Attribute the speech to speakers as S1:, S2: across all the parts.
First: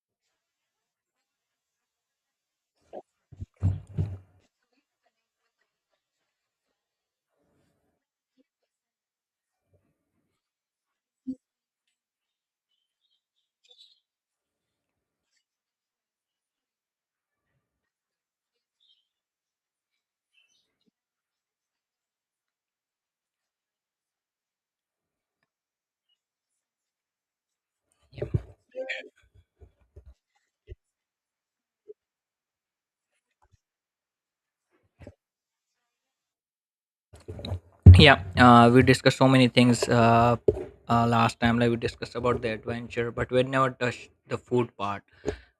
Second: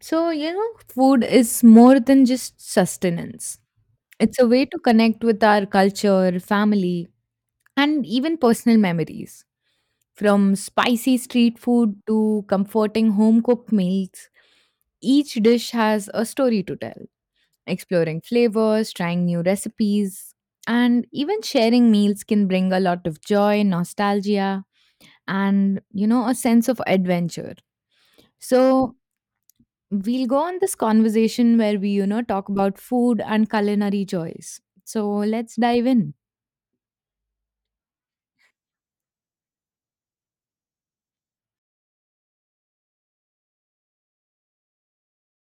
S1: So, food is more than just sustenance. It's a way to connect with our culture, family, and even personal memories. From spicy street food to comforting home cooked meals, each dish has a story to tell. Exploring flavors, trying new recipes, and even sharing meals can bring a lot of joy, nostalgia, and, a sense of adventure. So, we'll go on this conversation where we talk about food and culinary joys. So let's dive in.
S2: Yeah we discussed so many things, last time, like we discussed about the adventure, but we never touched the food part,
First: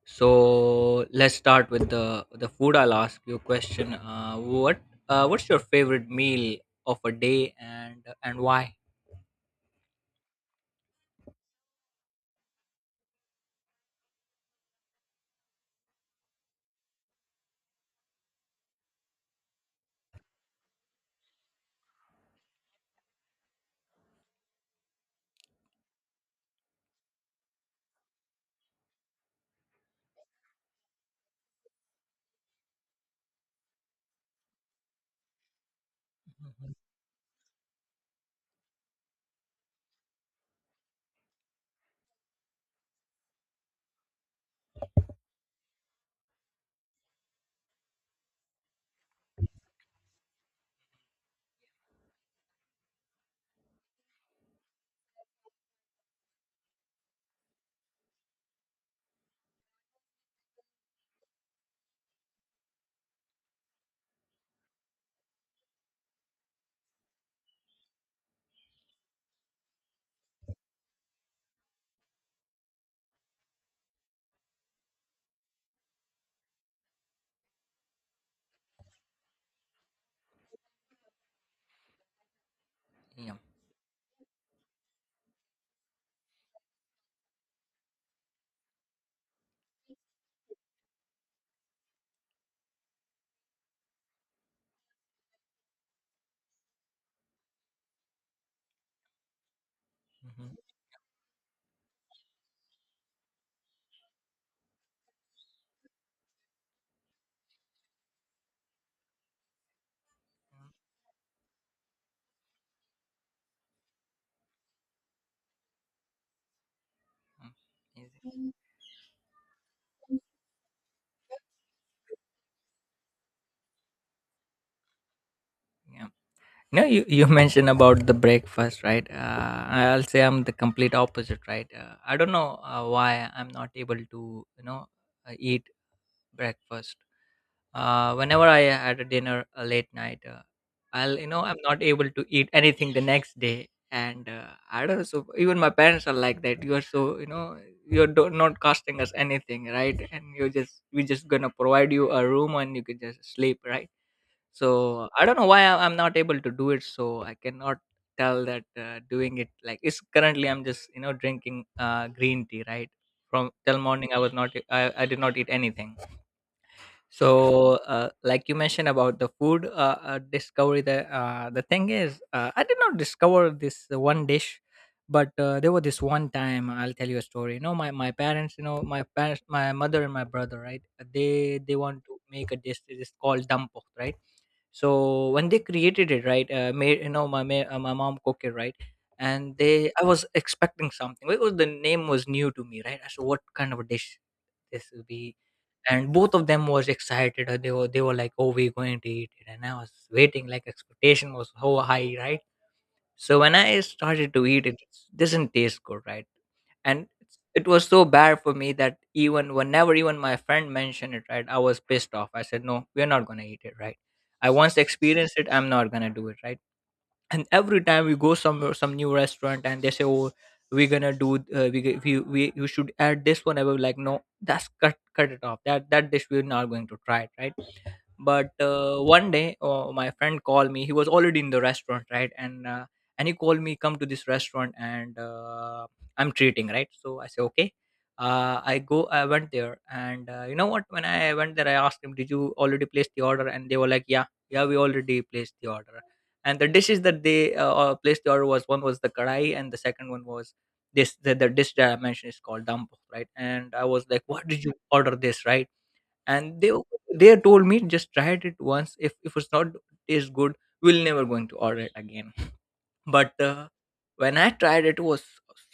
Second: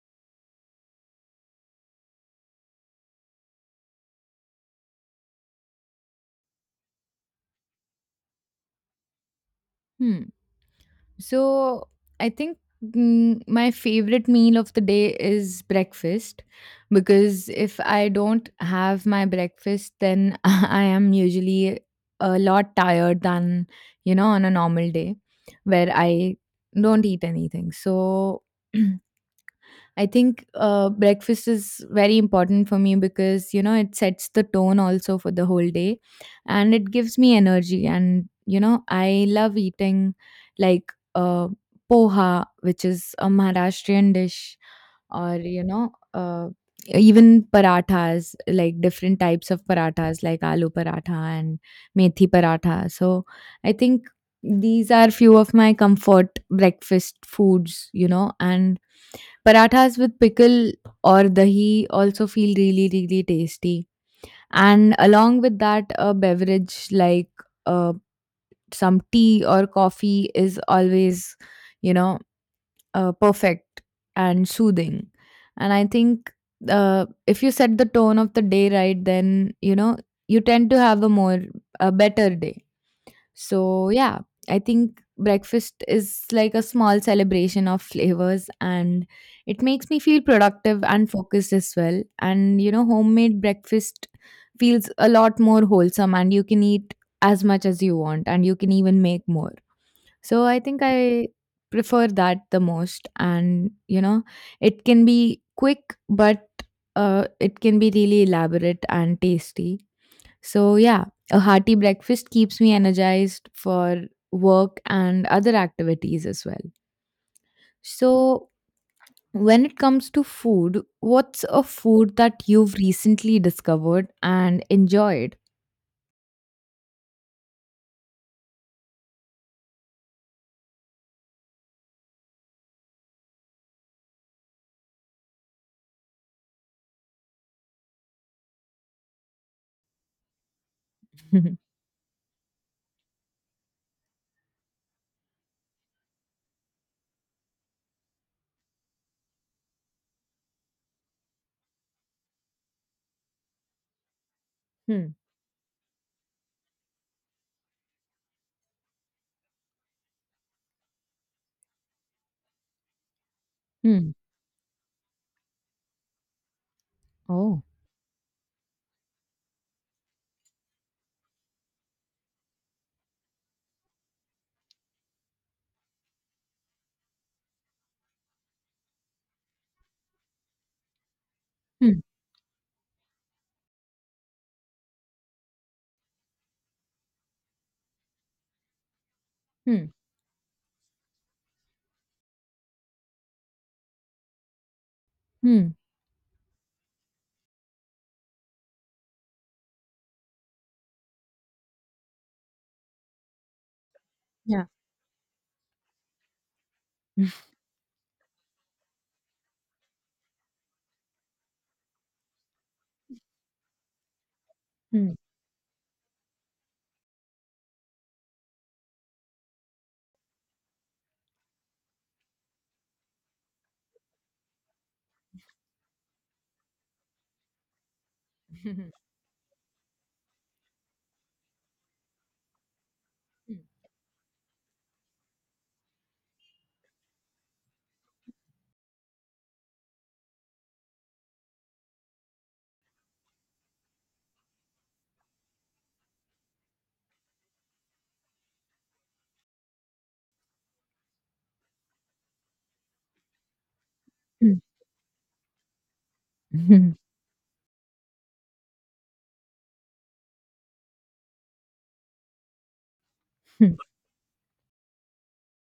S2: so let's start with the food. I'll ask you a question. What's your favorite meal of a day, and why?
S1: Hmm. So I think my favorite meal of the day is breakfast because if I don't have my breakfast, then I am usually a lot tired than, on a normal day where I don't eat anything. So I think breakfast is very important for me because, it sets the tone also for the whole day and it gives me energy. And, I love eating like poha, which is a Maharashtrian dish, or, even parathas, like different types of parathas, like aloo paratha and methi paratha. So I think these are few of my comfort breakfast foods and parathas with pickle or dahi also feel really, really tasty. And along with that, a beverage like uh, some tea or coffee is always, you know, perfect and soothing. And I think if you set the tone of the day right, then, you tend to have a better day.
S2: Yeah.
S1: So, yeah, I think breakfast is like a small celebration of flavors and it makes me feel productive and focused as well. And, homemade breakfast feels a lot more wholesome and you can eat as much as you want and you can even make more. So,
S2: Mhm.
S1: I think I prefer that the most. And, it can be quick, but it can be really elaborate and tasty so, yeah, a hearty breakfast keeps me energized for work and other activities as well.
S2: Mhm.
S1: So,
S2: Easy.
S1: when it comes to food, what's a food that you've recently discovered and enjoyed?
S2: Yeah. No, you mentioned about the breakfast, right? I'll say I'm the complete opposite, right? I don't know why I'm not able to, you know, eat breakfast. Whenever I had a dinner late night, I'll, you know, I'm not able to eat anything the next day. And I don't know, so even my parents are like that. You are so, you know, not costing us anything, right? And you're just, we're just gonna provide you a room and you can just sleep, right? So
S1: hmm.
S2: I don't know why I'm not able to do it, so I cannot tell that, doing it, like it's currently I'm just, you know, drinking green tea, right? From till
S1: Hmm.
S2: morning I was not, I did not eat anything.
S1: Oh.
S2: So, like you mentioned about the food, discovery, the thing is, I did not discover this one dish, but there was this one time. I'll tell you a story. You know, my parents, you know, my parents, my mother and my brother, right? They
S1: Hmm.
S2: want to make a dish. It is called dampo, right? So when they created it, right, made, you know, my mom cooked it, right, and
S1: Hmm.
S2: they, I was expecting something. It was, the name was new to me, right? I said, what kind of a dish this will be?
S1: Hmm.
S2: And both of them was excited. They were, they were like, "Oh, we're going to eat it," and I was waiting. Like expectation was so high, right? So when I started to
S1: Yeah.
S2: eat it, it doesn't taste good, right? And
S1: Hmm.
S2: it was so bad for me that even whenever even my friend mentioned it, right, I was pissed off. I said, "No, we're not gonna eat it," right? I once
S1: Hmm.
S2: experienced it. I'm not gonna do it, right? And every time we go somewhere, some new restaurant, and they say, oh, we're gonna do, we, g- we you should add this one. I was like, no, that's, cut it off, that dish, we're not going to try it, right? But
S1: Hmm.
S2: one day, my friend called me. He was already in the restaurant, right? And he called me, come to this restaurant. And I'm treating, right? So I say, okay. I went there, and you know what, when I went there, I asked him, did you already place the order? And they were like, yeah, yeah, we already placed the order. And the dishes that they placed the order, was one was the kadai, and the second one was this, the dish that I mentioned, is called dampo, right? And I was like, what
S1: Hmm.
S2: did you order this, right? And they
S1: Hmm.
S2: they told me, just try it once. If it's not taste good, we'll never going to order it again. But when I tried it, it was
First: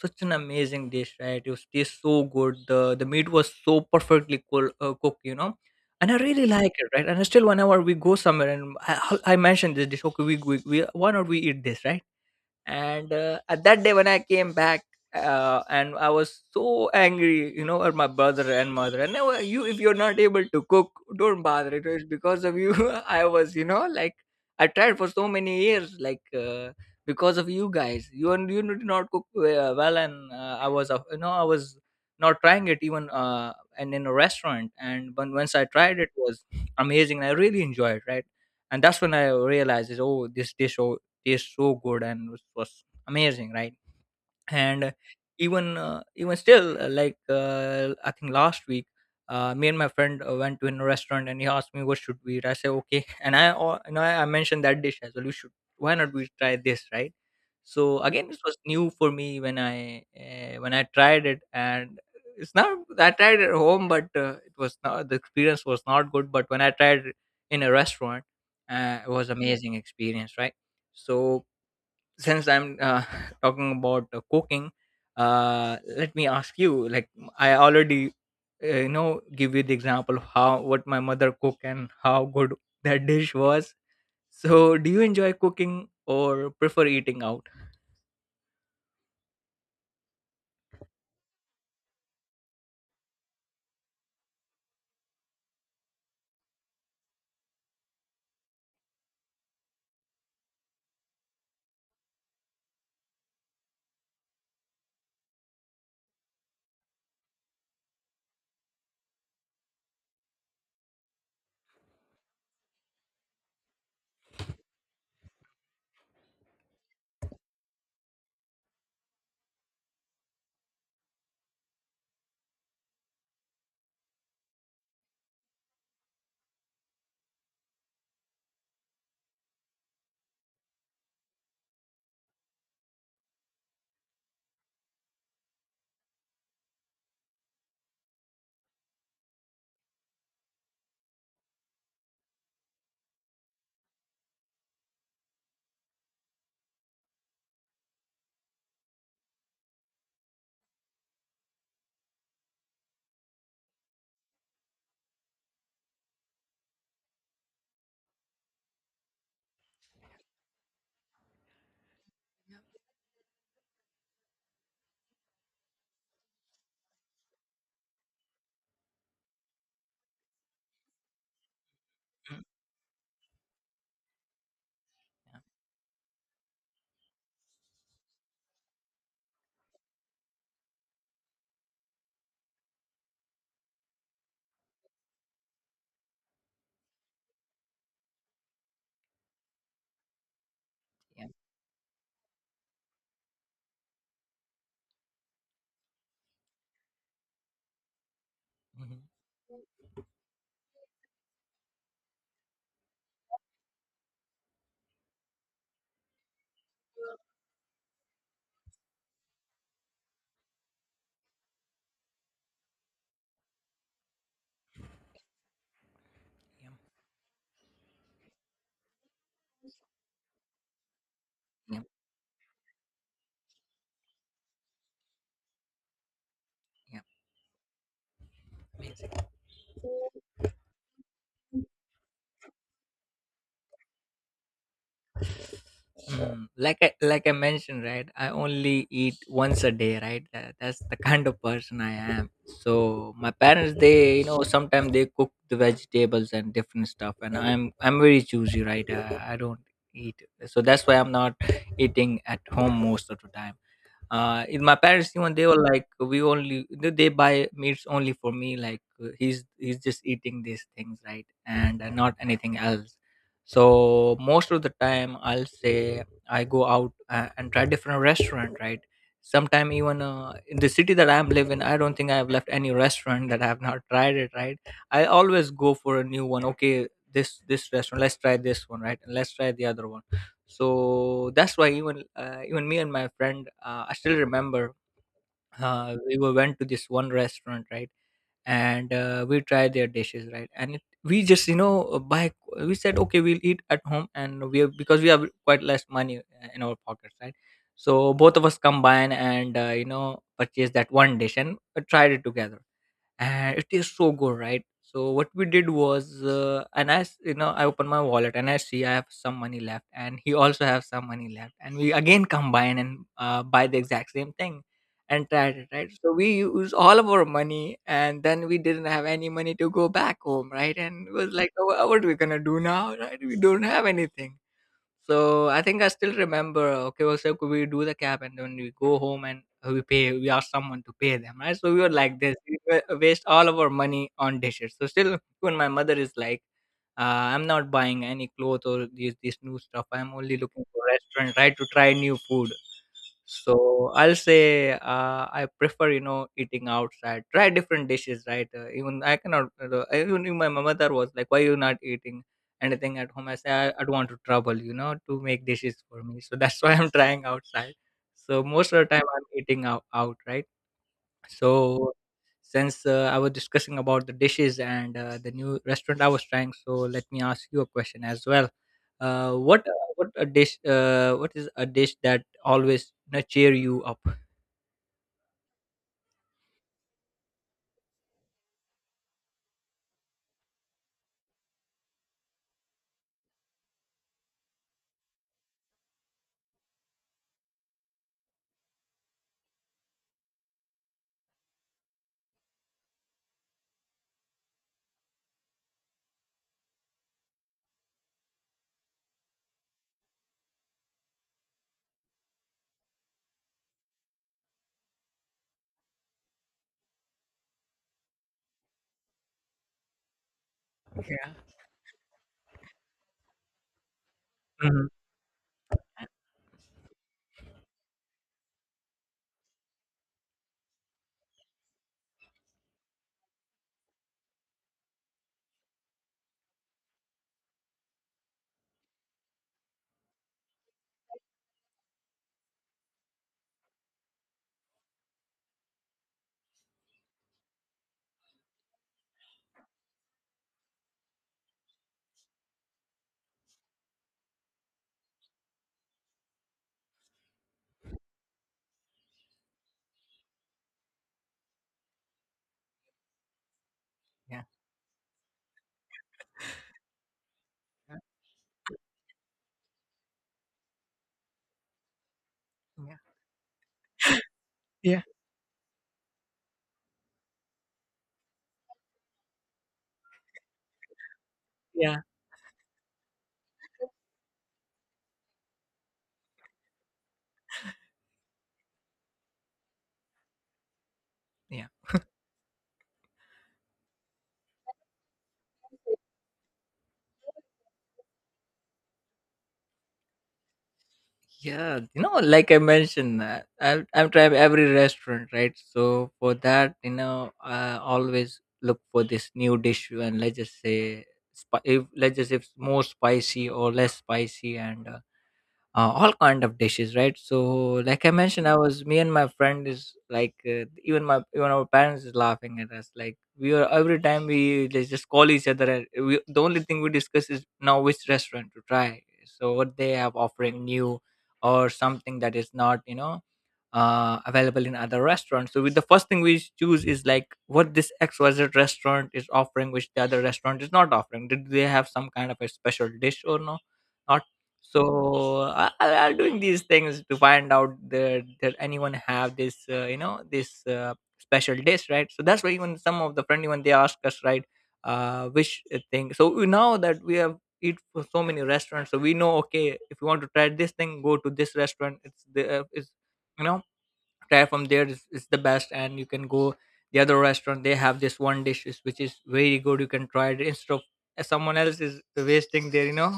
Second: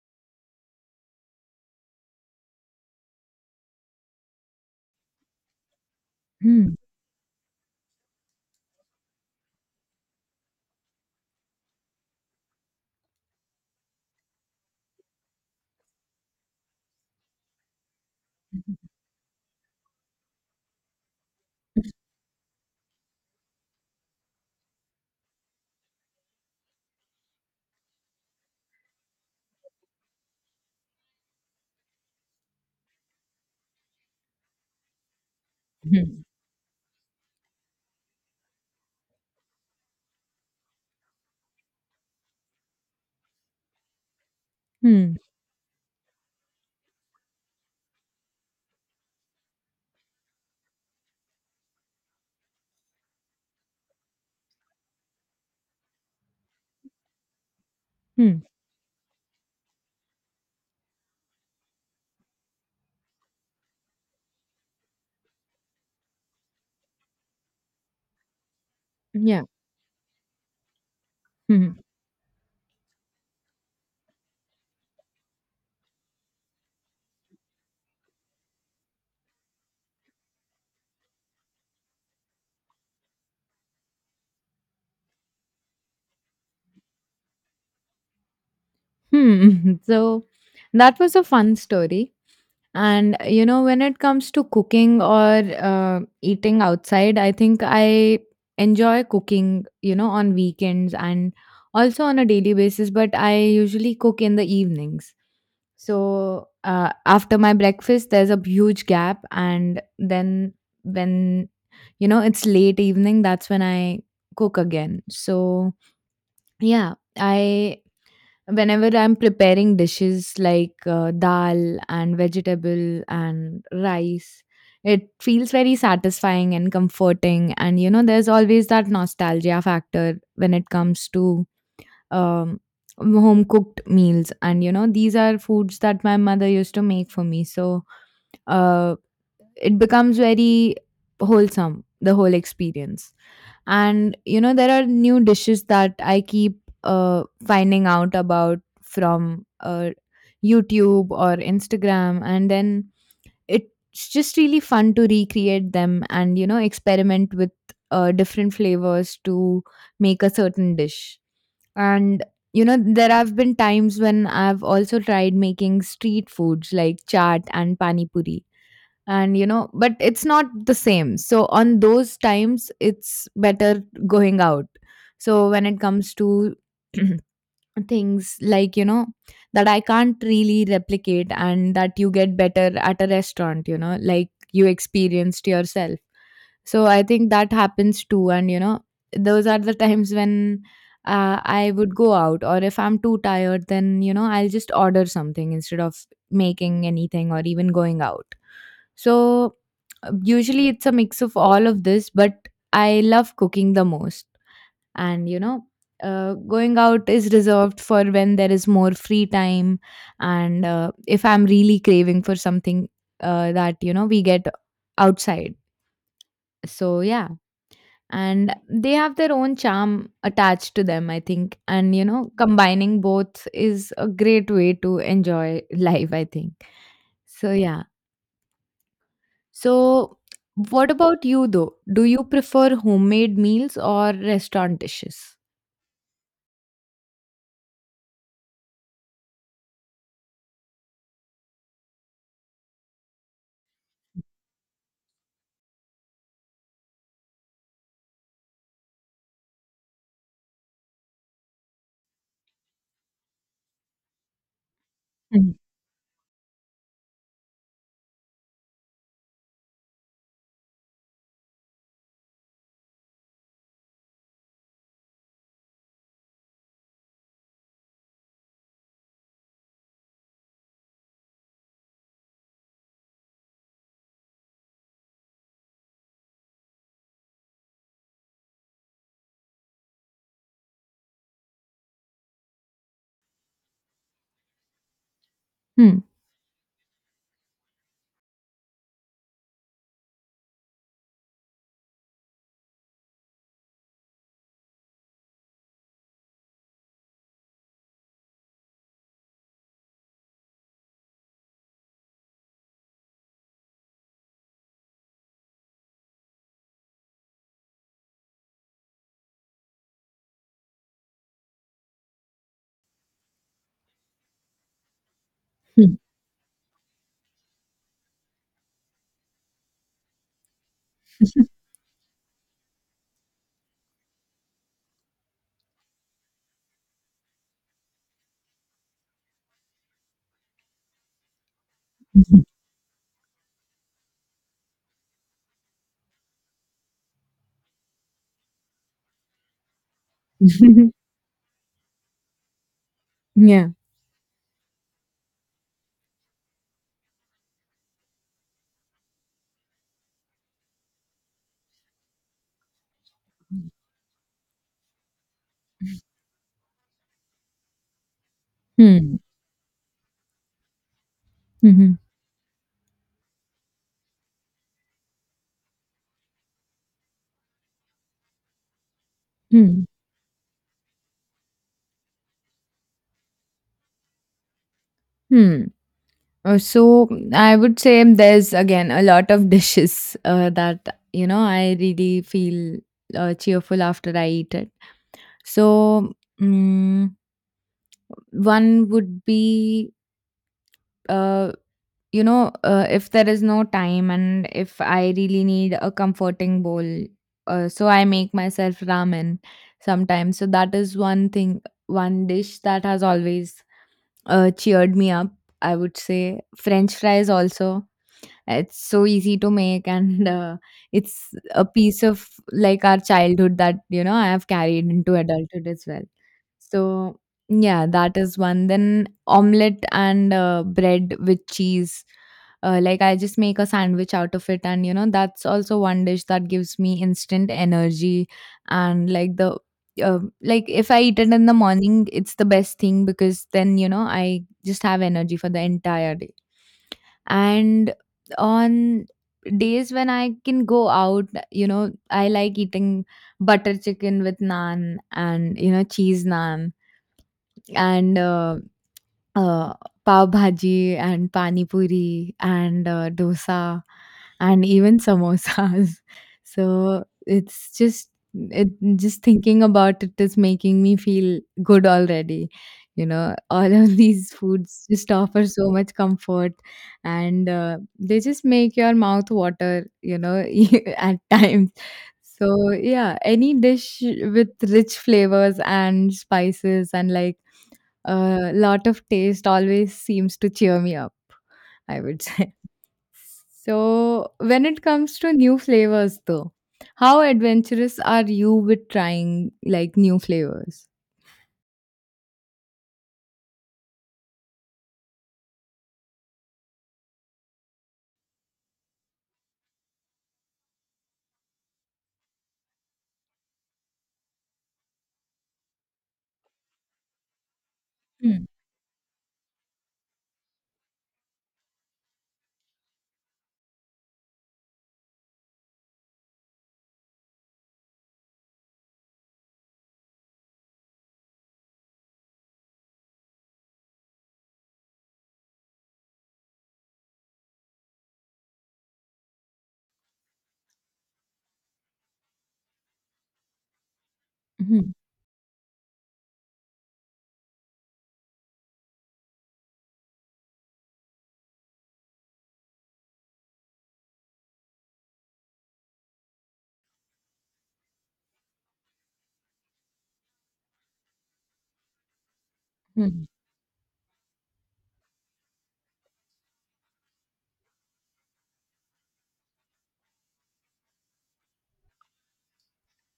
S2: such an amazing dish, right? It was taste so good. The meat was so perfectly cooked, you know. And I really
S1: Hmm.
S2: like it, right? And still whenever we go somewhere and I mentioned this dish, okay, we why not we eat this, right? And at that day when I came back, and I was so angry, you know, at my brother and mother, and now you, if you're not able to cook, don't bother. It was because of you I was, you know, like, I tried for so many years, like, because of you guys, you, and you did not cook well. And I was, you know, I was not trying it even, and in a restaurant, and when, once I tried, it
S1: Hmm.
S2: was amazing. I really enjoyed, right? And that's when I realized is, oh, this dish, oh, tastes so good, and was amazing, right? And
S1: Hmm.
S2: even still, I think last week, me and my friend went to a restaurant, and he asked me what should we eat. I said, okay, and you know, I mentioned that dish as well. You should, why not we try this, right? So again, this
S1: Hmm.
S2: was new for me when I tried it. And it's not I tried it at home, but it was not, the experience was not good. But when I tried it in a restaurant, it was
S1: Yeah.
S2: amazing experience, right? So
S1: Hmm.
S2: since I'm talking about cooking, let me ask you. Like I already, you know, give you the example of how, what my mother cooked and how good that dish was. So, do you enjoy cooking or prefer eating out?
S1: Hmm. So, that was a fun story. And you know, when it comes to cooking or eating outside, I think I enjoy cooking, you know, on weekends and also on a daily basis, but I usually cook in the evenings. So after my breakfast, there's a huge gap. And then when, you know, it's late evening, that's when I cook again. So yeah, I whenever I'm preparing dishes like dal and vegetable and rice, it feels very satisfying and comforting, and you know there's always that nostalgia factor when it comes to um, home cooked meals. And you know these are foods that my mother used to make for me, so uh, it becomes very wholesome, the whole experience. And you know there are new dishes that I keep finding out about from YouTube or Instagram, and then it's just really fun to recreate them and you know experiment with different flavors to make a certain dish. And you know there have been times when I've also tried making street foods like chaat and pani puri, and you know but it's not the same, so on those times it's better going out. So when it comes to things like you know that I can't really replicate and that you get better at a restaurant, you know, like you experienced yourself. So I think that happens too, and you know those are the times when
S2: Yeah, yeah,
S1: I would go out, or if I'm too tired then you know I'll just order something instead of making anything or even going out.
S2: mhm,
S1: So usually it's a mix of all of this, but I love cooking the most. And you know going out is reserved for when there is more free time, and if I'm really craving for something that you know we get outside.
S2: yeah,
S1: So yeah, and they have their own charm attached to them I think,
S2: yeah,
S1: and you know combining both is a great way to enjoy life I think. So yeah.
S2: yeah,
S1: So,
S2: please.
S1: what about you though? Do you prefer homemade meals or restaurant dishes?
S2: Mm, like I mentioned, right? I only eat once a day, right? That's the kind of person I am. So my parents, they, you know, sometimes they cook the vegetables and different stuff, and I'm very choosy, right? I don't eat, so that's why I'm not eating at home most of the time. In my parents, even they
S1: Hmm.
S2: were like, we only, they buy meats only for me, like, he's just eating these things, right, and not anything else. So most of the time, I'll say, I go out and try different restaurant, right? Sometime even, in the city that I'm living, I don't think I've left any restaurant that I have not tried it, right? I always go for a new one. Okay, this restaurant, let's try this one, right, and let's try the other one. So that's why, even me and my friend, I still remember,
S1: Hmm.
S2: went to this one restaurant, right? And we tried their dishes, right? And it, we just, you know, buy we said, okay, we'll eat at home, and we have, because we have quite less money in our pockets, right? So both of us combine, and you know, purchase that one dish, and tried it together, and it tastes so good, right? So what we did was, you know, I open my wallet and I see I have some money left, and he also have some money left, and we again combine and buy the exact same thing, and tried it, right?
S1: Hmm.
S2: So we use all of our money, and then we didn't have any money to go back home, right? And it was like, "Oh, what are we gonna do now, right? We don't have anything." So I think I still remember. Okay, well, so could we do the cab and then we go home and we pay. We ask someone to pay them, right? So we were like this.
S1: Mhm.
S2: We waste all of our money on dishes. So still, when my mother is like, uh, "I'm not buying any clothes or these new stuff. I'm only looking for restaurant, right, to try new food."
S1: yeah.
S2: So I'll say, I prefer, you know, eating outside. Try different dishes, right? Even I cannot. Even if my mother was like, "Why you not eating anything at home?" I say, "I don't want to trouble, you know, to make dishes for me." So that's why I'm trying outside. So most of the time
S1: Hmm.
S2: I'm eating out, out, right? So
S1: Mhm.
S2: since I was discussing about the dishes and the new restaurant I was trying, so let me ask you a question as well.
S1: Hmm.
S2: What a dish? What is a dish that always, you know, cheer you up?
S1: Hmm. So I would say there's again a lot of dishes that you know I really feel cheerful after I eat it. So mm one would be uh, if there is no time and if I really need a comforting bowl, so I make myself ramen sometimes. So that is one thing, one dish that has always cheered me up. I would say French fries also. It's so easy to make, and it's
S2: Yeah.
S1: a piece of like our childhood that you know I have carried
S2: Mhm.
S1: into adulthood as well. So yeah, that is one. Then omelette and bread with cheese. Like I just make a sandwich out of it, and you know that's also one dish that gives me instant energy. And like the like if I eat it in the morning, it's the best thing because then you know I just have energy for the entire day. And on days when I can go out, you know I like eating butter chicken with naan and you know cheese naan and uh, pav bhaji and pani puri and dosa
S2: Yeah,
S1: and even samosas. So it's
S2: yeah,
S1: just it just thinking about it is making me feel good already. You know, all of these foods
S2: yeah.
S1: just offer so much comfort, and they just make your mouth water. You know, at times.
S2: Yeah,
S1: So yeah, any dish with rich flavors and spices and like a lot of taste always seems to cheer me up,
S2: yeah.
S1: I would say. So, when it comes to new flavors, though, how adventurous are you with trying like new flavors?
S2: Yeah, you know, like I mentioned that I'm trying every restaurant, right? So for that, you know, I always look for this new dish and let's just say if let's just say it's more spicy or less spicy and all kind of dishes, right? So like I
S1: Hmm,
S2: mentioned, I was me and my friend is like, even my even our parents is laughing at us, like we are every time we just call each other and we, the only thing we discuss is now which restaurant to try, so what they have offering new or something that is not, you know, available in other restaurants. So with the first thing we choose is like what this XYZ restaurant is offering which the other restaurant is not offering. Did they have some kind of a special dish or no, not?
S1: hmm,
S2: So I'm doing these things to find out that, anyone have this this special dish, right? So that's why even some of the friend even they ask us, right? Which thing, so we know that we have eat for so many restaurants, so we know, okay, if you want to try this thing, go to this restaurant. it's the uh, it's
S1: hmm,
S2: you know try from there. Is the best, and you can go the other restaurant. They have this one dish which is very good. You can try it instead of someone else is wasting their, you know,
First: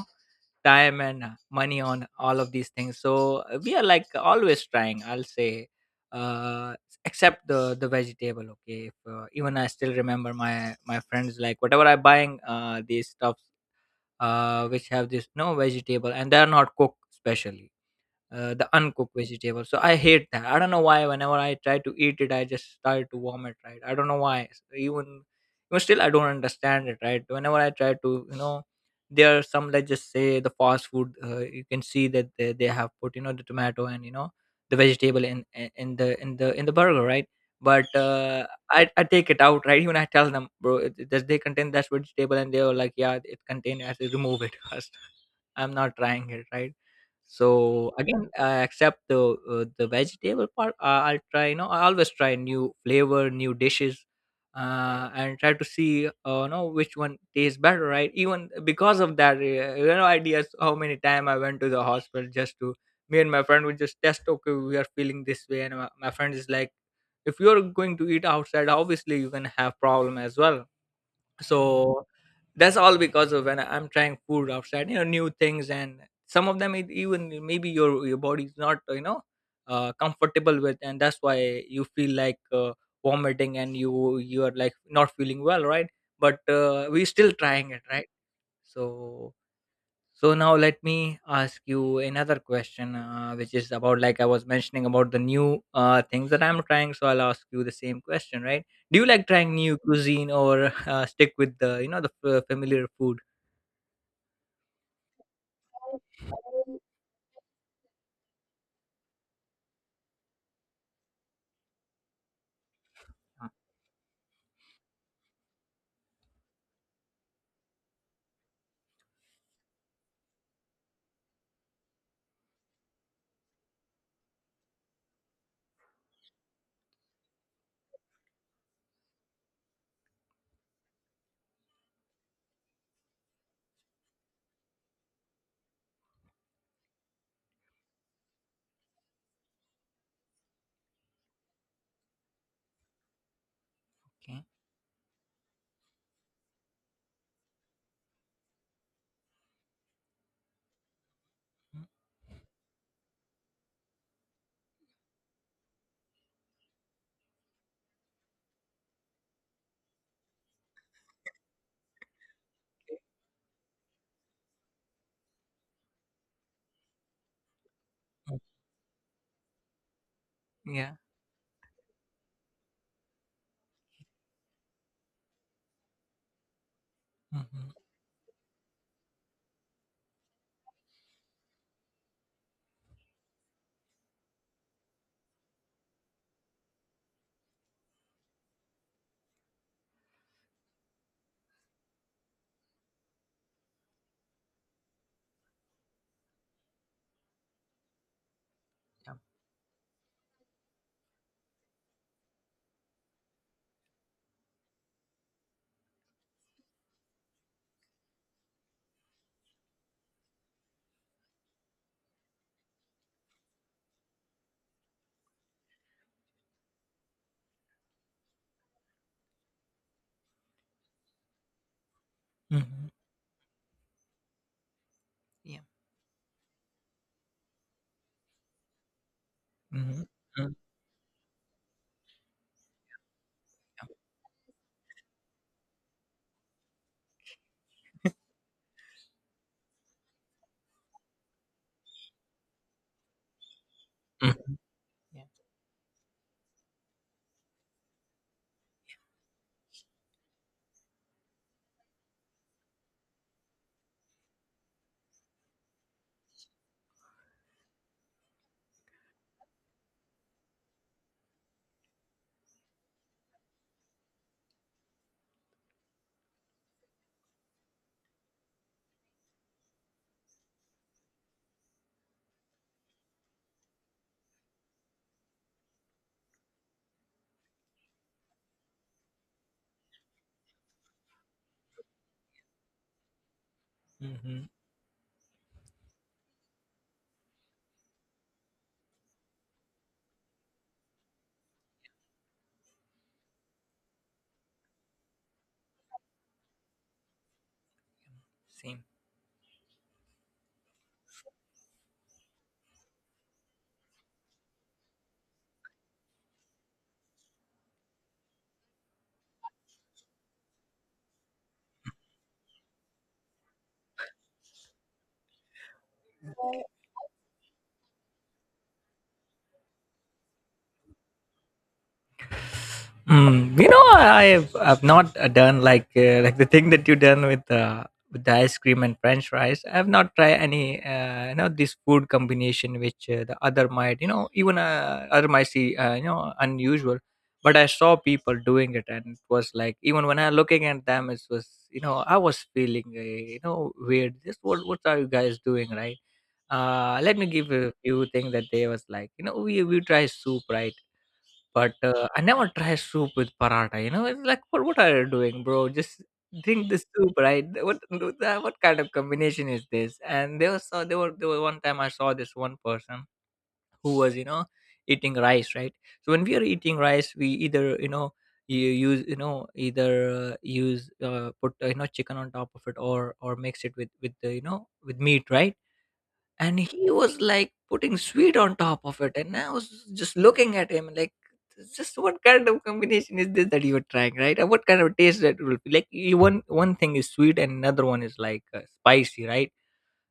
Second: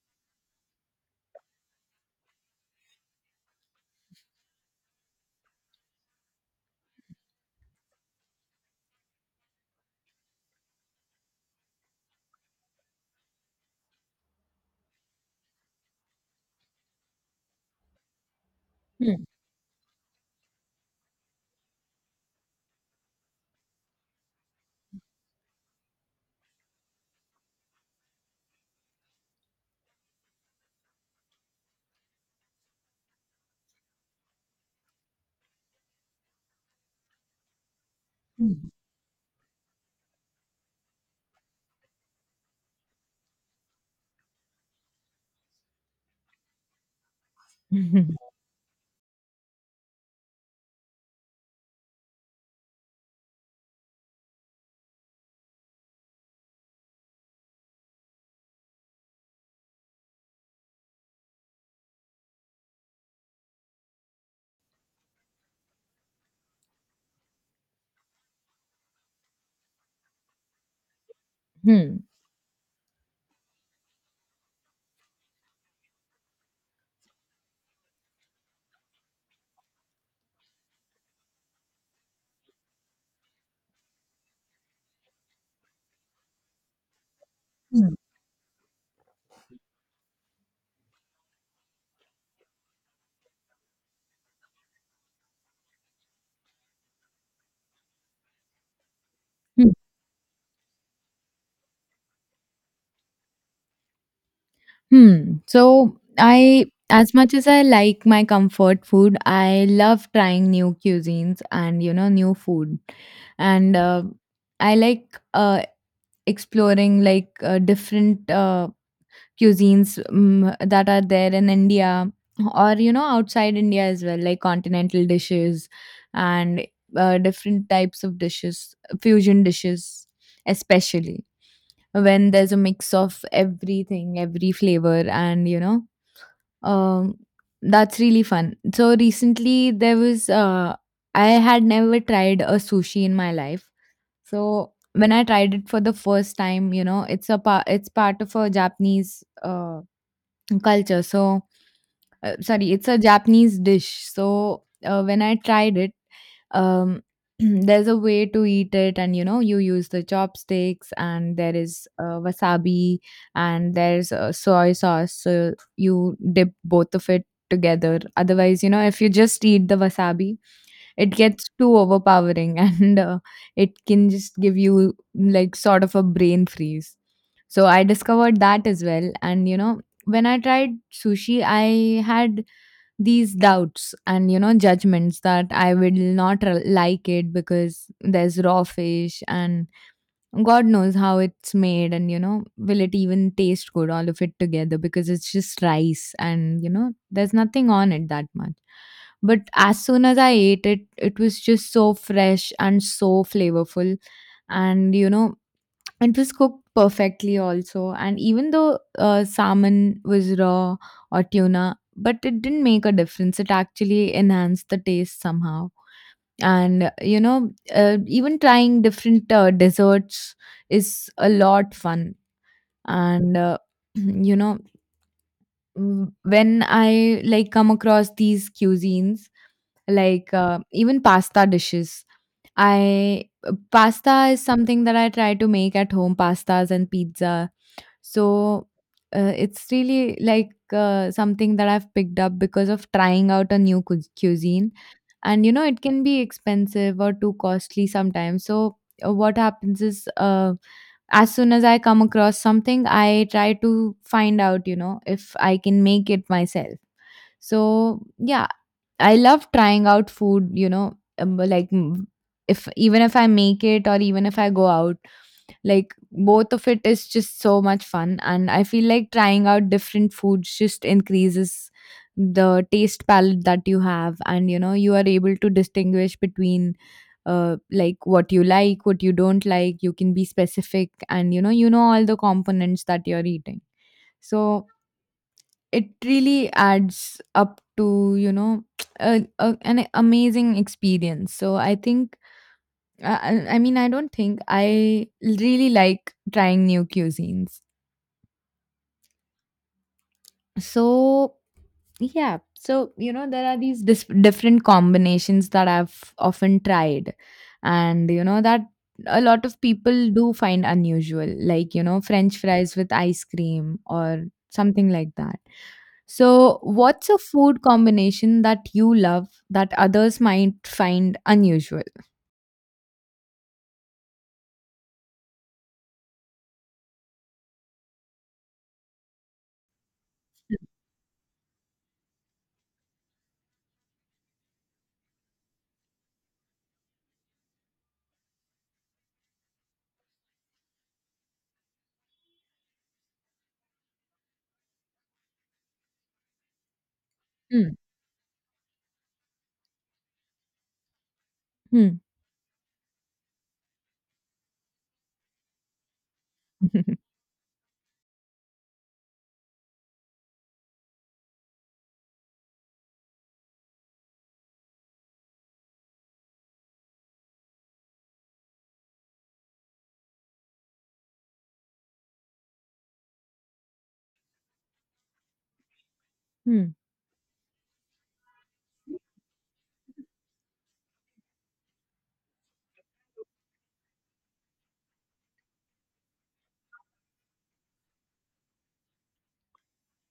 S2: time and money on all of these things. So we are like always trying, I'll say. uh Except the vegetable. Okay if, uh, even I still remember my friends, like whatever I buying these stuffs which have this no vegetable, and they are not cooked specially, the uncooked vegetable. So I hate that. I don't know why. Whenever I try to eat it, I just start to vomit. Right? I don't know why. So even, I don't understand it. Right? Whenever I try to, you know, there are some. Let's just say the fast food. You can see that they have put, you know, the tomato and, you know, the vegetable in the burger. Right? But uh,
S1: hmm,
S2: I, I take it out, right? Even I tell them, bro, does they contain that vegetable? And they were like, yeah, it contains. I say, remove it first. I'm not trying it. Right?
S1: hmm,
S2: So
S1: hmm,
S2: again, except the vegetable part, I'll try, you know, I always try new flavor, new dishes, and try to see, know which one tastes better, right? Even because of that, you know, ideas how many time I went to the hospital, just to me and my friend would just test, okay, we are feeling this way, and my friend is like, if you're going to eat outside, obviously you can have problem as well.
S1: hmm,
S2: So that's all because of when I'm trying food outside, you know, new things, and some of them, it, even maybe your body's not, you know, comfortable with, and that's why you feel like vomiting, and you are like not feeling well, right? But we still trying it, right? So so now let me ask you another question, which is about like I was mentioning about the new things that I'm trying. So I'll ask you the same question, right? Do you like trying
S1: hmm,
S2: new cuisine or stick with the, you know, the familiar food?
S1: hmm. So as much as I like my comfort food, I love trying new cuisines and you know new food, and I like exploring like different cuisines that are there in India or you know outside India as well, like continental dishes and different types of dishes, fusion dishes, especially when there's a mix of everything, every flavor, and you know, um, that's really fun. So recently there was I had never tried a sushi in my life,
S2: Okay.
S1: so when I tried it for the first time, you know, it's part of a Japanese culture. So,
S2: Mm.
S1: sorry, it's a Japanese dish. So, when I tried it, um, there's a way to eat it, and you know, you use the chopsticks, and there is wasabi, and there's soy sauce. So, you dip both of it together. Otherwise, you know, if you just eat the wasabi,
S2: Yeah.
S1: it gets too overpowering and it can just give you like sort of a brain freeze. So
S2: Mm-hmm.
S1: I discovered that as well. And you know, when I tried sushi, I had these doubts and you know, judgments that I will not like it because there's raw fish and God knows how it's made, and you know, will it even taste good, all of it together, because it's just rice and you know, there's nothing on it that much.
S2: Yeah.
S1: But as soon as I ate it, it was just so fresh and so flavorful, and you know, it was cooked perfectly also, and even though salmon was raw or tuna, but it didn't make a difference. It actually enhanced the taste somehow. And you know even trying different desserts is a lot fun,
S2: Mm-hmm.
S1: and you know,
S2: Yeah.
S1: when I like come across these cuisines
S2: Mm-hmm.
S1: like
S2: Mm-hmm.
S1: even pasta dishes, I pasta is something that I try to make at home, pastas and pizza. So it's really like something that I've picked up because of trying out a new
S2: Mm-hmm.
S1: cuisine.
S2: Yeah.
S1: And you know, it can be expensive or too costly sometimes. So what happens is, as soon as I come across something, I try to find out, you know, if I can make it myself. So, yeah, I love trying out food, you know, but like if even if I make it or even if I go out, like both of it is just so much fun. And I feel like trying out different foods just increases the taste palette that you have, and you know you are able to distinguish between like, what you don't like. You can be specific, and you know all the components that you're eating.
S2: Mm-hmm.
S1: So it really adds up to an amazing experience. So I, I don't think I really like trying new cuisines.
S2: Same.
S1: So Yeah. So, you know, there are these different combinations that I've often tried. And, you know, that a lot of people do find unusual, like, you know, French fries with ice cream or something like that. So, what's a food combination that you love that others might find unusual?
S2: Mm, you know, I've not done like the thing that you done with the ice cream and French fries. I've not tried any you know this food combination which the other might, you know, even other might see you know, unusual. But I saw people doing it, and it was like even when I looking at them, it was, you know, I was feeling you know, weird. This, what are you guys doing, right? Let me give
S1: Hmm.
S2: a few things that they was like. You know, we try soup, right? But,
S1: Hmm.
S2: I never try soup with paratha, you know, it's like, "What are you doing, bro? Just drink the soup, right? What kind of combination is this?" And they were so they were one time I saw this one person who was, you know, eating rice, right? So when we are eating rice, we either, you know, you use, you know, either use, put, you know, chicken on top of it, or mix it with you know, with meat, right? And
S1: Hmm.
S2: he was like putting sweet on top of it, and I was just looking at him like, "This- just what kind of combination is this that you are trying, right? And what kind of taste that will be, like you, one thing is sweet and another one is like spicy, right?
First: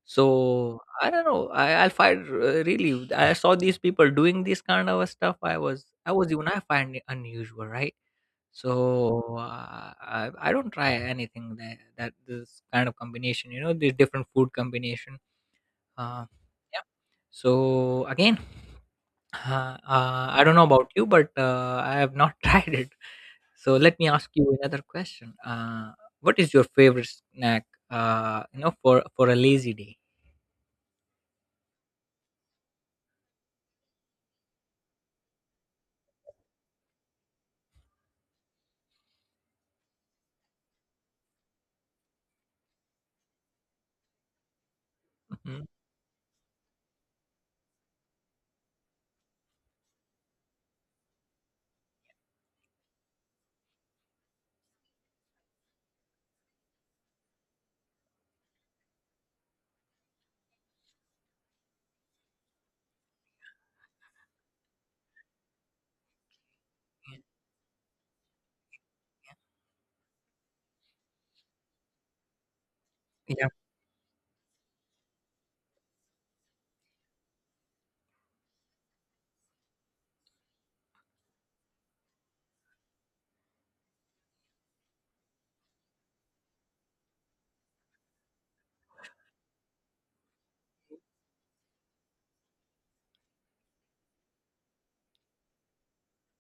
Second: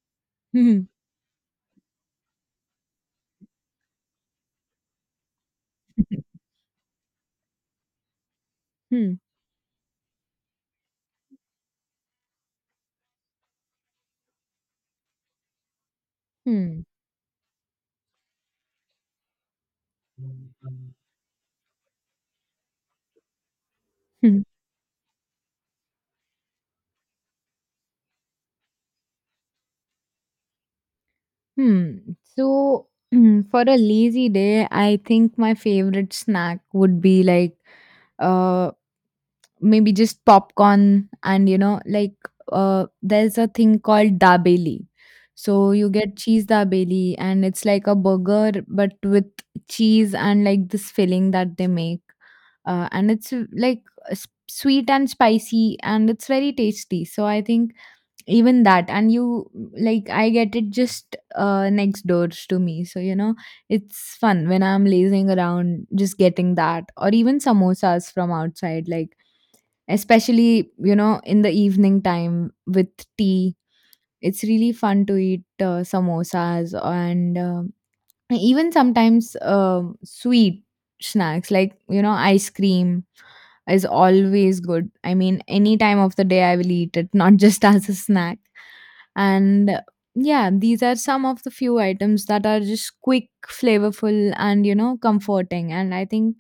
S2: So
S1: Hmm.
S2: I don't know, I find really, I saw these people doing this kind of stuff. I was even, I find it unusual, right?
S1: Hmm.
S2: So I don't try anything that this kind of combination, you know, the different food combination. uh,
S1: Hmm.
S2: yeah. So again, I don't know about you, but I have not tried it. So let me ask
S1: Hmm.
S2: you another question. What is your favorite snack? You know, for a lazy day.
S1: Hmm. So, for a lazy day, I think my favorite snack would be like uh maybe just popcorn and you know, like there's a thing called dabeli,
S2: Mhm.
S1: so you get cheese dabeli and it's like a burger but with cheese and like this filling that they make, and it's like sweet and spicy and it's very tasty. So I think even that, and you, like I get it just next doors to me, so you know it's fun when I'm lazing around just getting that, or even samosas from outside, like especially you know in the evening time with
S2: Yeah.
S1: tea. It's really fun to eat samosas and even sometimes sweet snacks like, you know, ice cream is always good. I mean, any time of the day I will eat it not just as a snack. And yeah, these are some of the few items that are just quick, flavorful, and you know, comforting. And I think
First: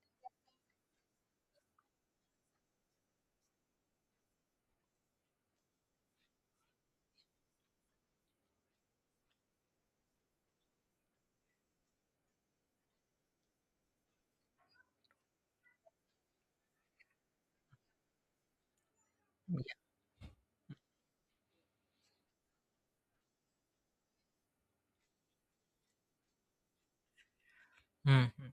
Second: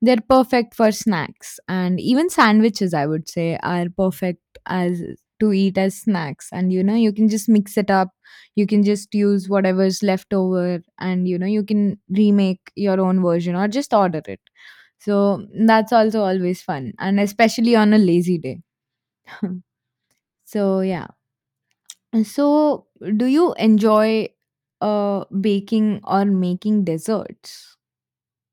S1: they're perfect for snacks. And even sandwiches, I would say, are perfect as to eat as snacks. And you know, you can just mix it up. You can just use whatever's left over, and you know, you can remake your own version or just order it. So that's also always fun, and especially on a lazy day. So, yeah. So, do you enjoy baking or making desserts?
S2: Mhm.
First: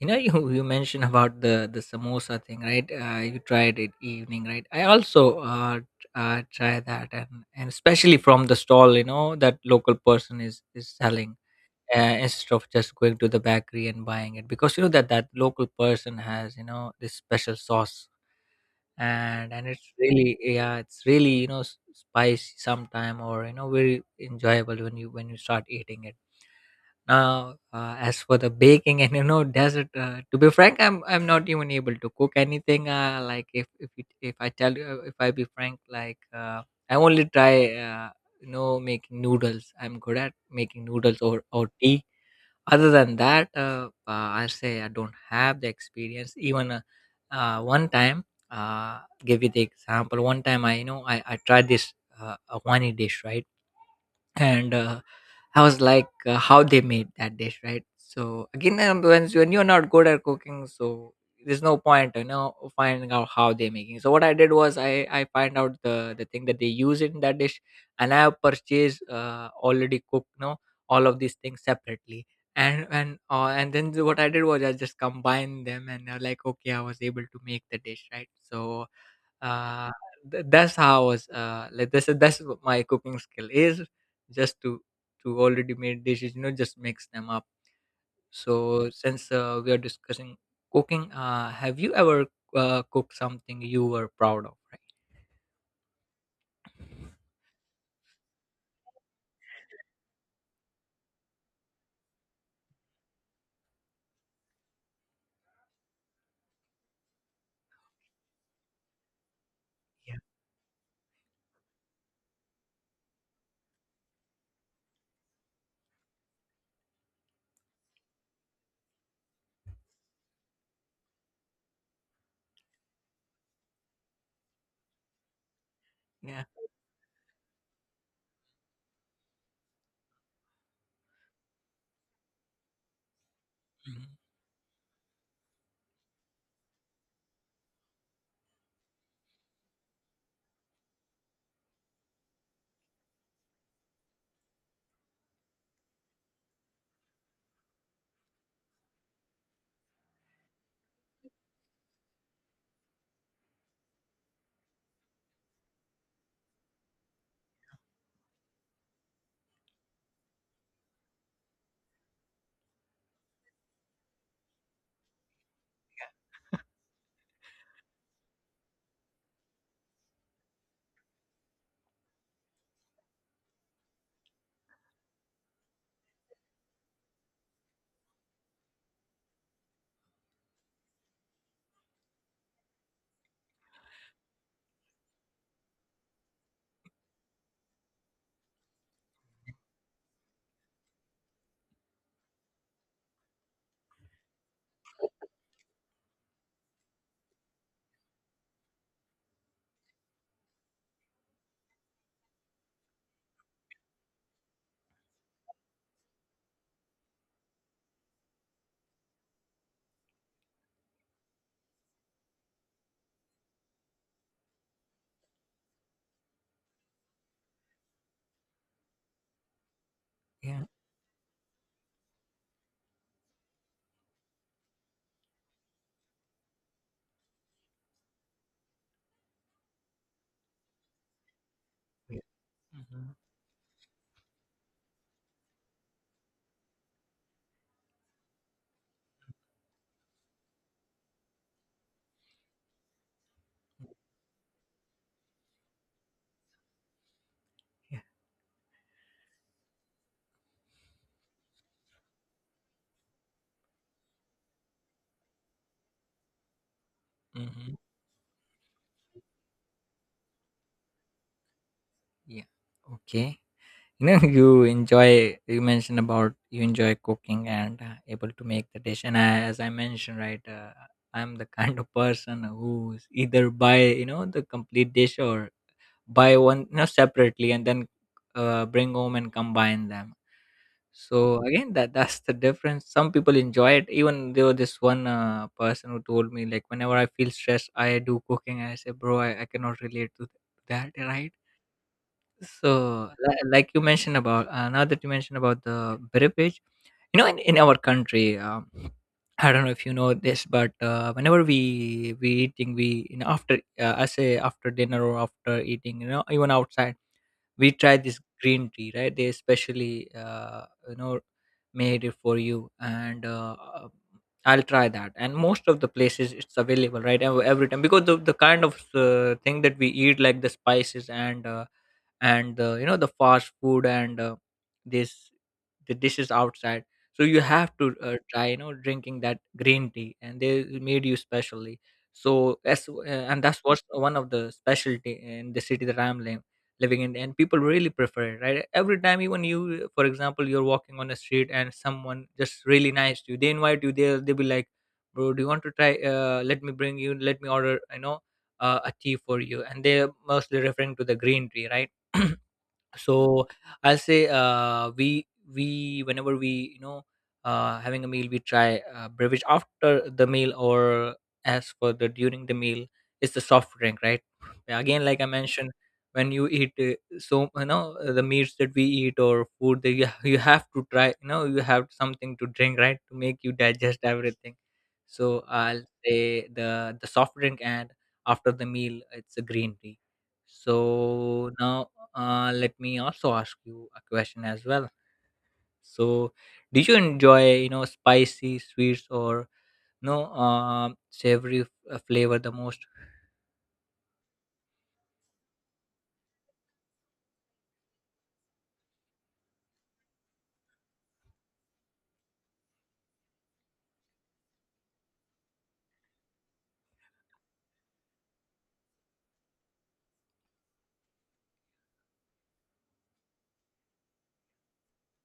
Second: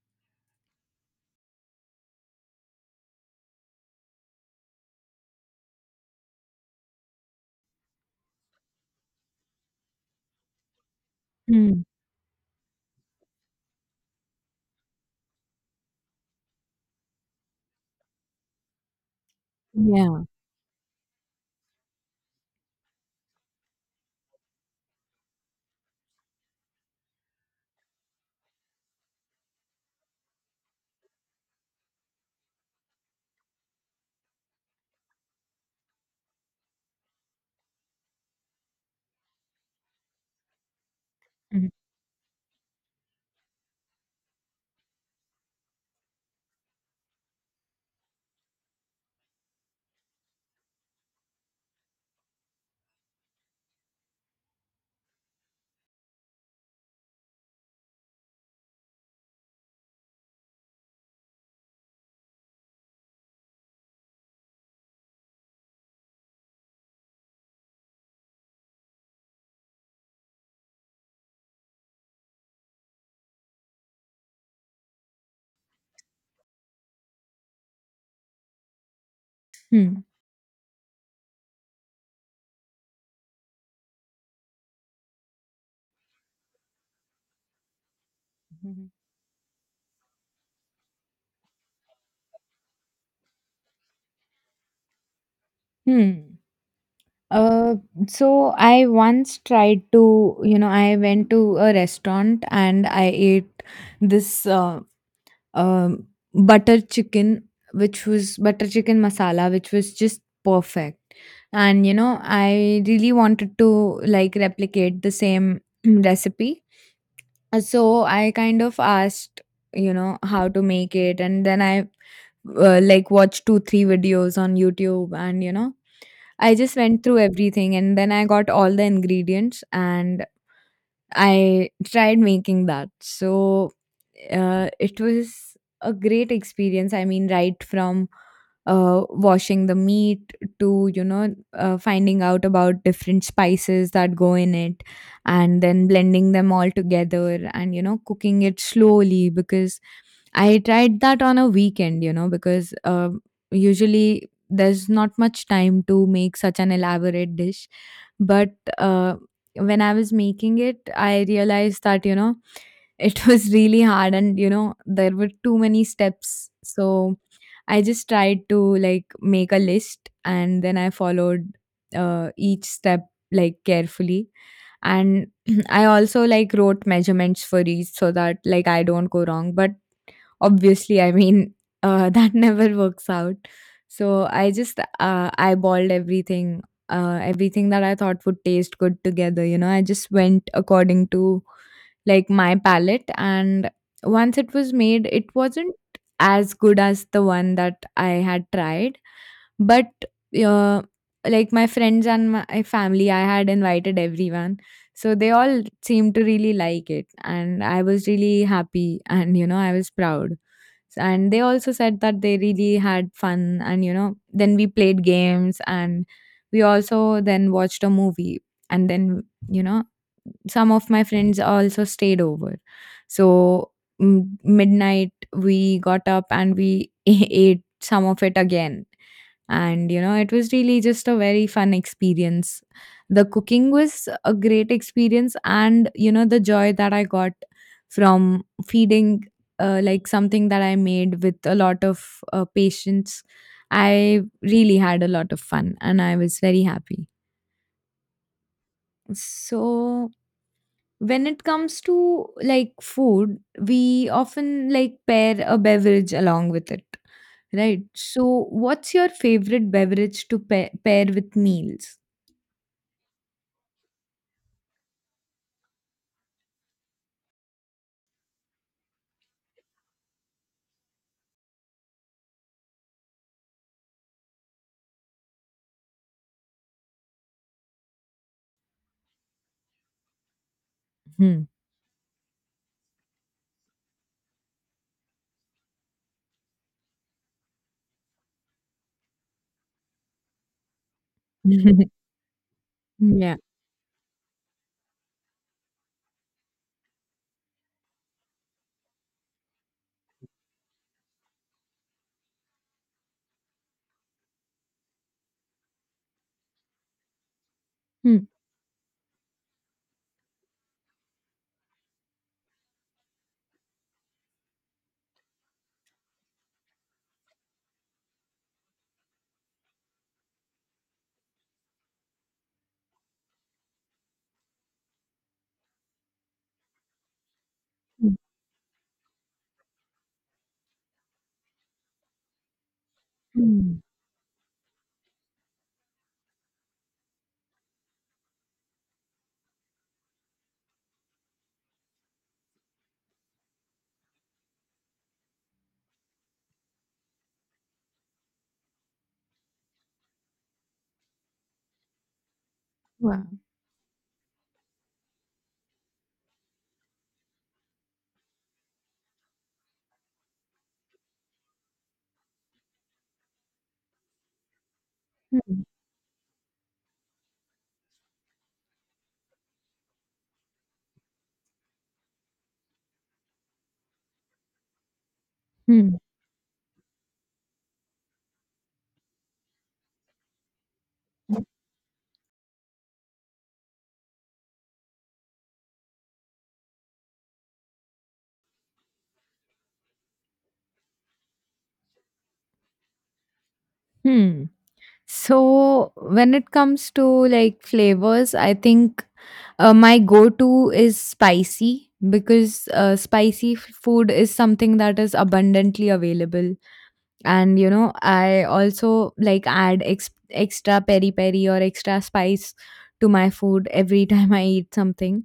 S2: You know, you mentioned about the samosa thing, right? You tried it evening, right? I also try that, and especially from the stall, you know, that local person is selling,
S1: Mm.
S2: instead of just going to the bakery and buying it, because you know that local person has, you know, this special sauce, and it's
S1: Yeah.
S2: really, yeah, it's really, you know, spicy sometime, or you know, very enjoyable when you, when you start eating it. Now as for the baking and you know desert, to be frank, I'm not even able to cook anything, like if I tell you, if I be frank, like, I only try uh, you know, making noodles. I'm good at making noodles,
S1: Mhm.
S2: or tea. Other than that, I say I don't have the experience. Even one time, give you the example. One time, I, you know, I tried this a Wani dish, right? And I was like, how they made that dish, right? So again, when you're not good at cooking, so there's no point, you know, finding out how they're making. So what I did was, I find out the thing that they use in that dish, and I have purchased already cooked, you know, all of these things separately. And and then what I did was I just combined them, and like, okay, I was able to make the dish, right? So uh,
S1: Hmm.
S2: that's how I was, like, that's what my cooking skill is, just to already made dishes, you know, just mix them up. So
S1: Mhm.
S2: since we are discussing cooking, have you ever cooked something you were proud of, right?
S1: Hmm. Uh, so I once tried to, you know, I went to a restaurant and I ate this um butter chicken, which was butter chicken masala, which was
S2: Yeah.
S1: just perfect. And, you know, I really wanted to like replicate the same recipe. So I kind of asked, you know, how to make it, and then I like watched two, three videos on YouTube, and you know,
S2: Yeah.
S1: I just went through everything, and then I got all the ingredients, and I tried making that. So
S2: Mhm.
S1: it was a great experience. I mean, right from washing the meat to, you know, finding out about different spices that go in it and then blending them all together and, you know, cooking it slowly because I tried that on a weekend, you know, because usually there's not much time to make such an elaborate dish, but when I was making it, I realized that, you know, it was really hard and, you know, there were too many steps. So I just tried to like make a list and then I followed each step like carefully. And I also like wrote measurements for each so that like I don't go wrong. But obviously, I mean, that never works out. So I just eyeballed everything, everything that I thought would taste good together. You know, I just went according to like my palate, and once it was made, it wasn't as good as the one that I had tried, but uh, like my friends and my family, I had invited everyone, so they all seemed to really like it, and I was really happy, and you know, I was proud. And they also said that they really had fun, and you know then we played games, and we also then watched a movie, and then you know
S2: Yeah.
S1: some of my friends also stayed over, so midnight we got up and we ate some of it again. And you know, it was really just a very fun
S2: Yeah.
S1: experience.
S2: Mhm.
S1: The cooking was a great experience, and you know the joy that I got from feeding like something that I made with a lot of patience. I really had a lot of fun and I was very happy.
S2: Yeah.
S1: So, when it comes to like food, we often like pair a beverage along with it,
S2: Mhm.
S1: right? So, what's your favorite beverage to pair with meals?
S2: Yeah. Okay. You know, you, enjoy you mentioned about, you enjoy cooking and able to make the dish, and I, as I mentioned, right, I'm the kind of person who's either buy, you know, the complete dish, or buy one, you know, separately, and then bring home and combine them. So
S1: Hmm.
S2: again, that that's the difference. Some people enjoy it, even though this one person who told me, like, whenever I feel stressed, I do cooking. I say, bro, I cannot relate to that, right? So,
S1: Yeah.
S2: like you mentioned about, now that you mentioned about the beverage, you know, in our country, I don't know if you know this, but whenever we eating, we, you know, after, I say after dinner, or after eating, you know, even outside, we try this
S1: Hmm.
S2: green tea, right? They, especially, you know, made it for you, and I'll try that. And most of the places it's available, right? Every time, because the kind of thing that we eat, like the spices, and you know, the fast food, and this the dishes outside. So you have to
S1: Hmm.
S2: try, you know, drinking that green tea, and they made you specially. So that's and that's
S1: Hmm.
S2: what's one of the specialty in the city that I'm living in, and people really prefer it, right? Every time, even you, for example, you're walking on the street and someone just really nice to you, they invite you there, they'll be like, bro, do you want to try, let me bring you, let me order, you know, a tea for you, and they're mostly referring to the green tea, right?
S1: Wow.
S2: So I'll say, we whenever we, you know, having a meal, we try beverage after the meal, or as for the during the meal, it's the soft drink, right? Yeah, again, like I
S1: Hmm.
S2: mentioned, when you eat, so you know, the meats that we eat, or food that you, you have to try, you know, you have something to drink, right, to make you digest everything. So I'll
S1: Hmm.
S2: say the soft drink, and after the meal it's a green tea. So now, let me also ask you a question as well. So, did you enjoy, you know, spicy, sweets, or no, savory, flavor the most?
S1: Hmm. So, when it comes to like flavors, I think my go to is spicy because spicy food is something that is abundantly available. And, you know, I also like add extra peri peri or extra spice to my food every time I eat something.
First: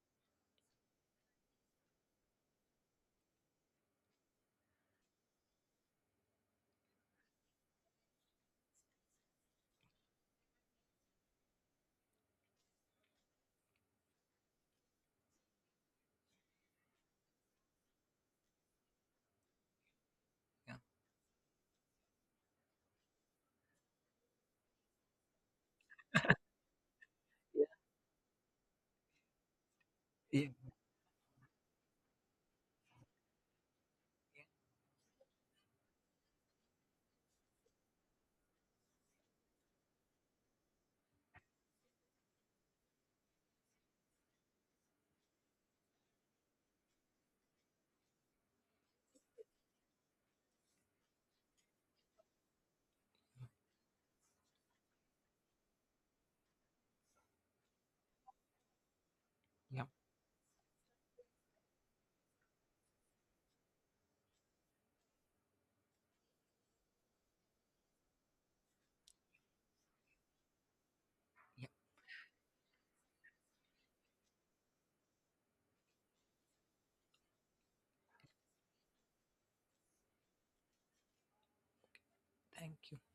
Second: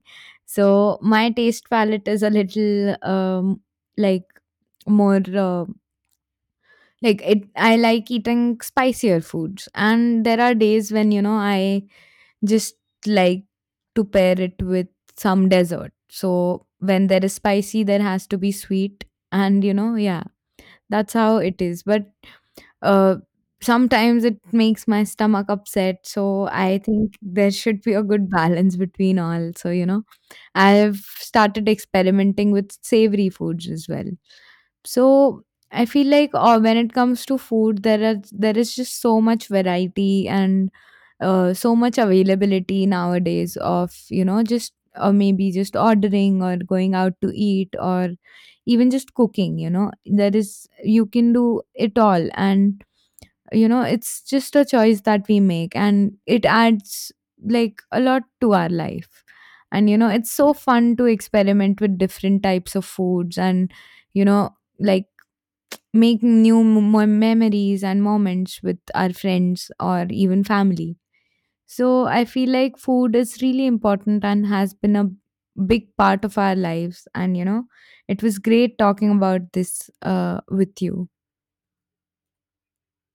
S1: So my taste palette is a little like more. Like it I like eating spicier foods, and there are days when you know I just like to pair it with some dessert. So when there is spicy, there has to be sweet. And you know, yeah,
S2: Yeah.
S1: that's how it is. But uh, sometimes it makes my stomach upset, so I think there should be a good balance between all. So, you know,
S2: Yeah.
S1: I've started experimenting with savory foods as well. So, I feel like when it comes to food, there is just so much variety and so much availability nowadays of you know just or maybe just ordering or going out to eat or even just cooking. You know, there is, you can do it all, and you know it's just a choice that we make, and it adds like a lot to our life.
S2: Yeah.
S1: And you know it's so fun to experiment with different types of foods and you know, like make new memories and moments with our friends or even family.
S2: Yeah.
S1: So I feel like food is really important and has been a big part of our lives, and you know it was great talking about this with you.
S2: Thank you.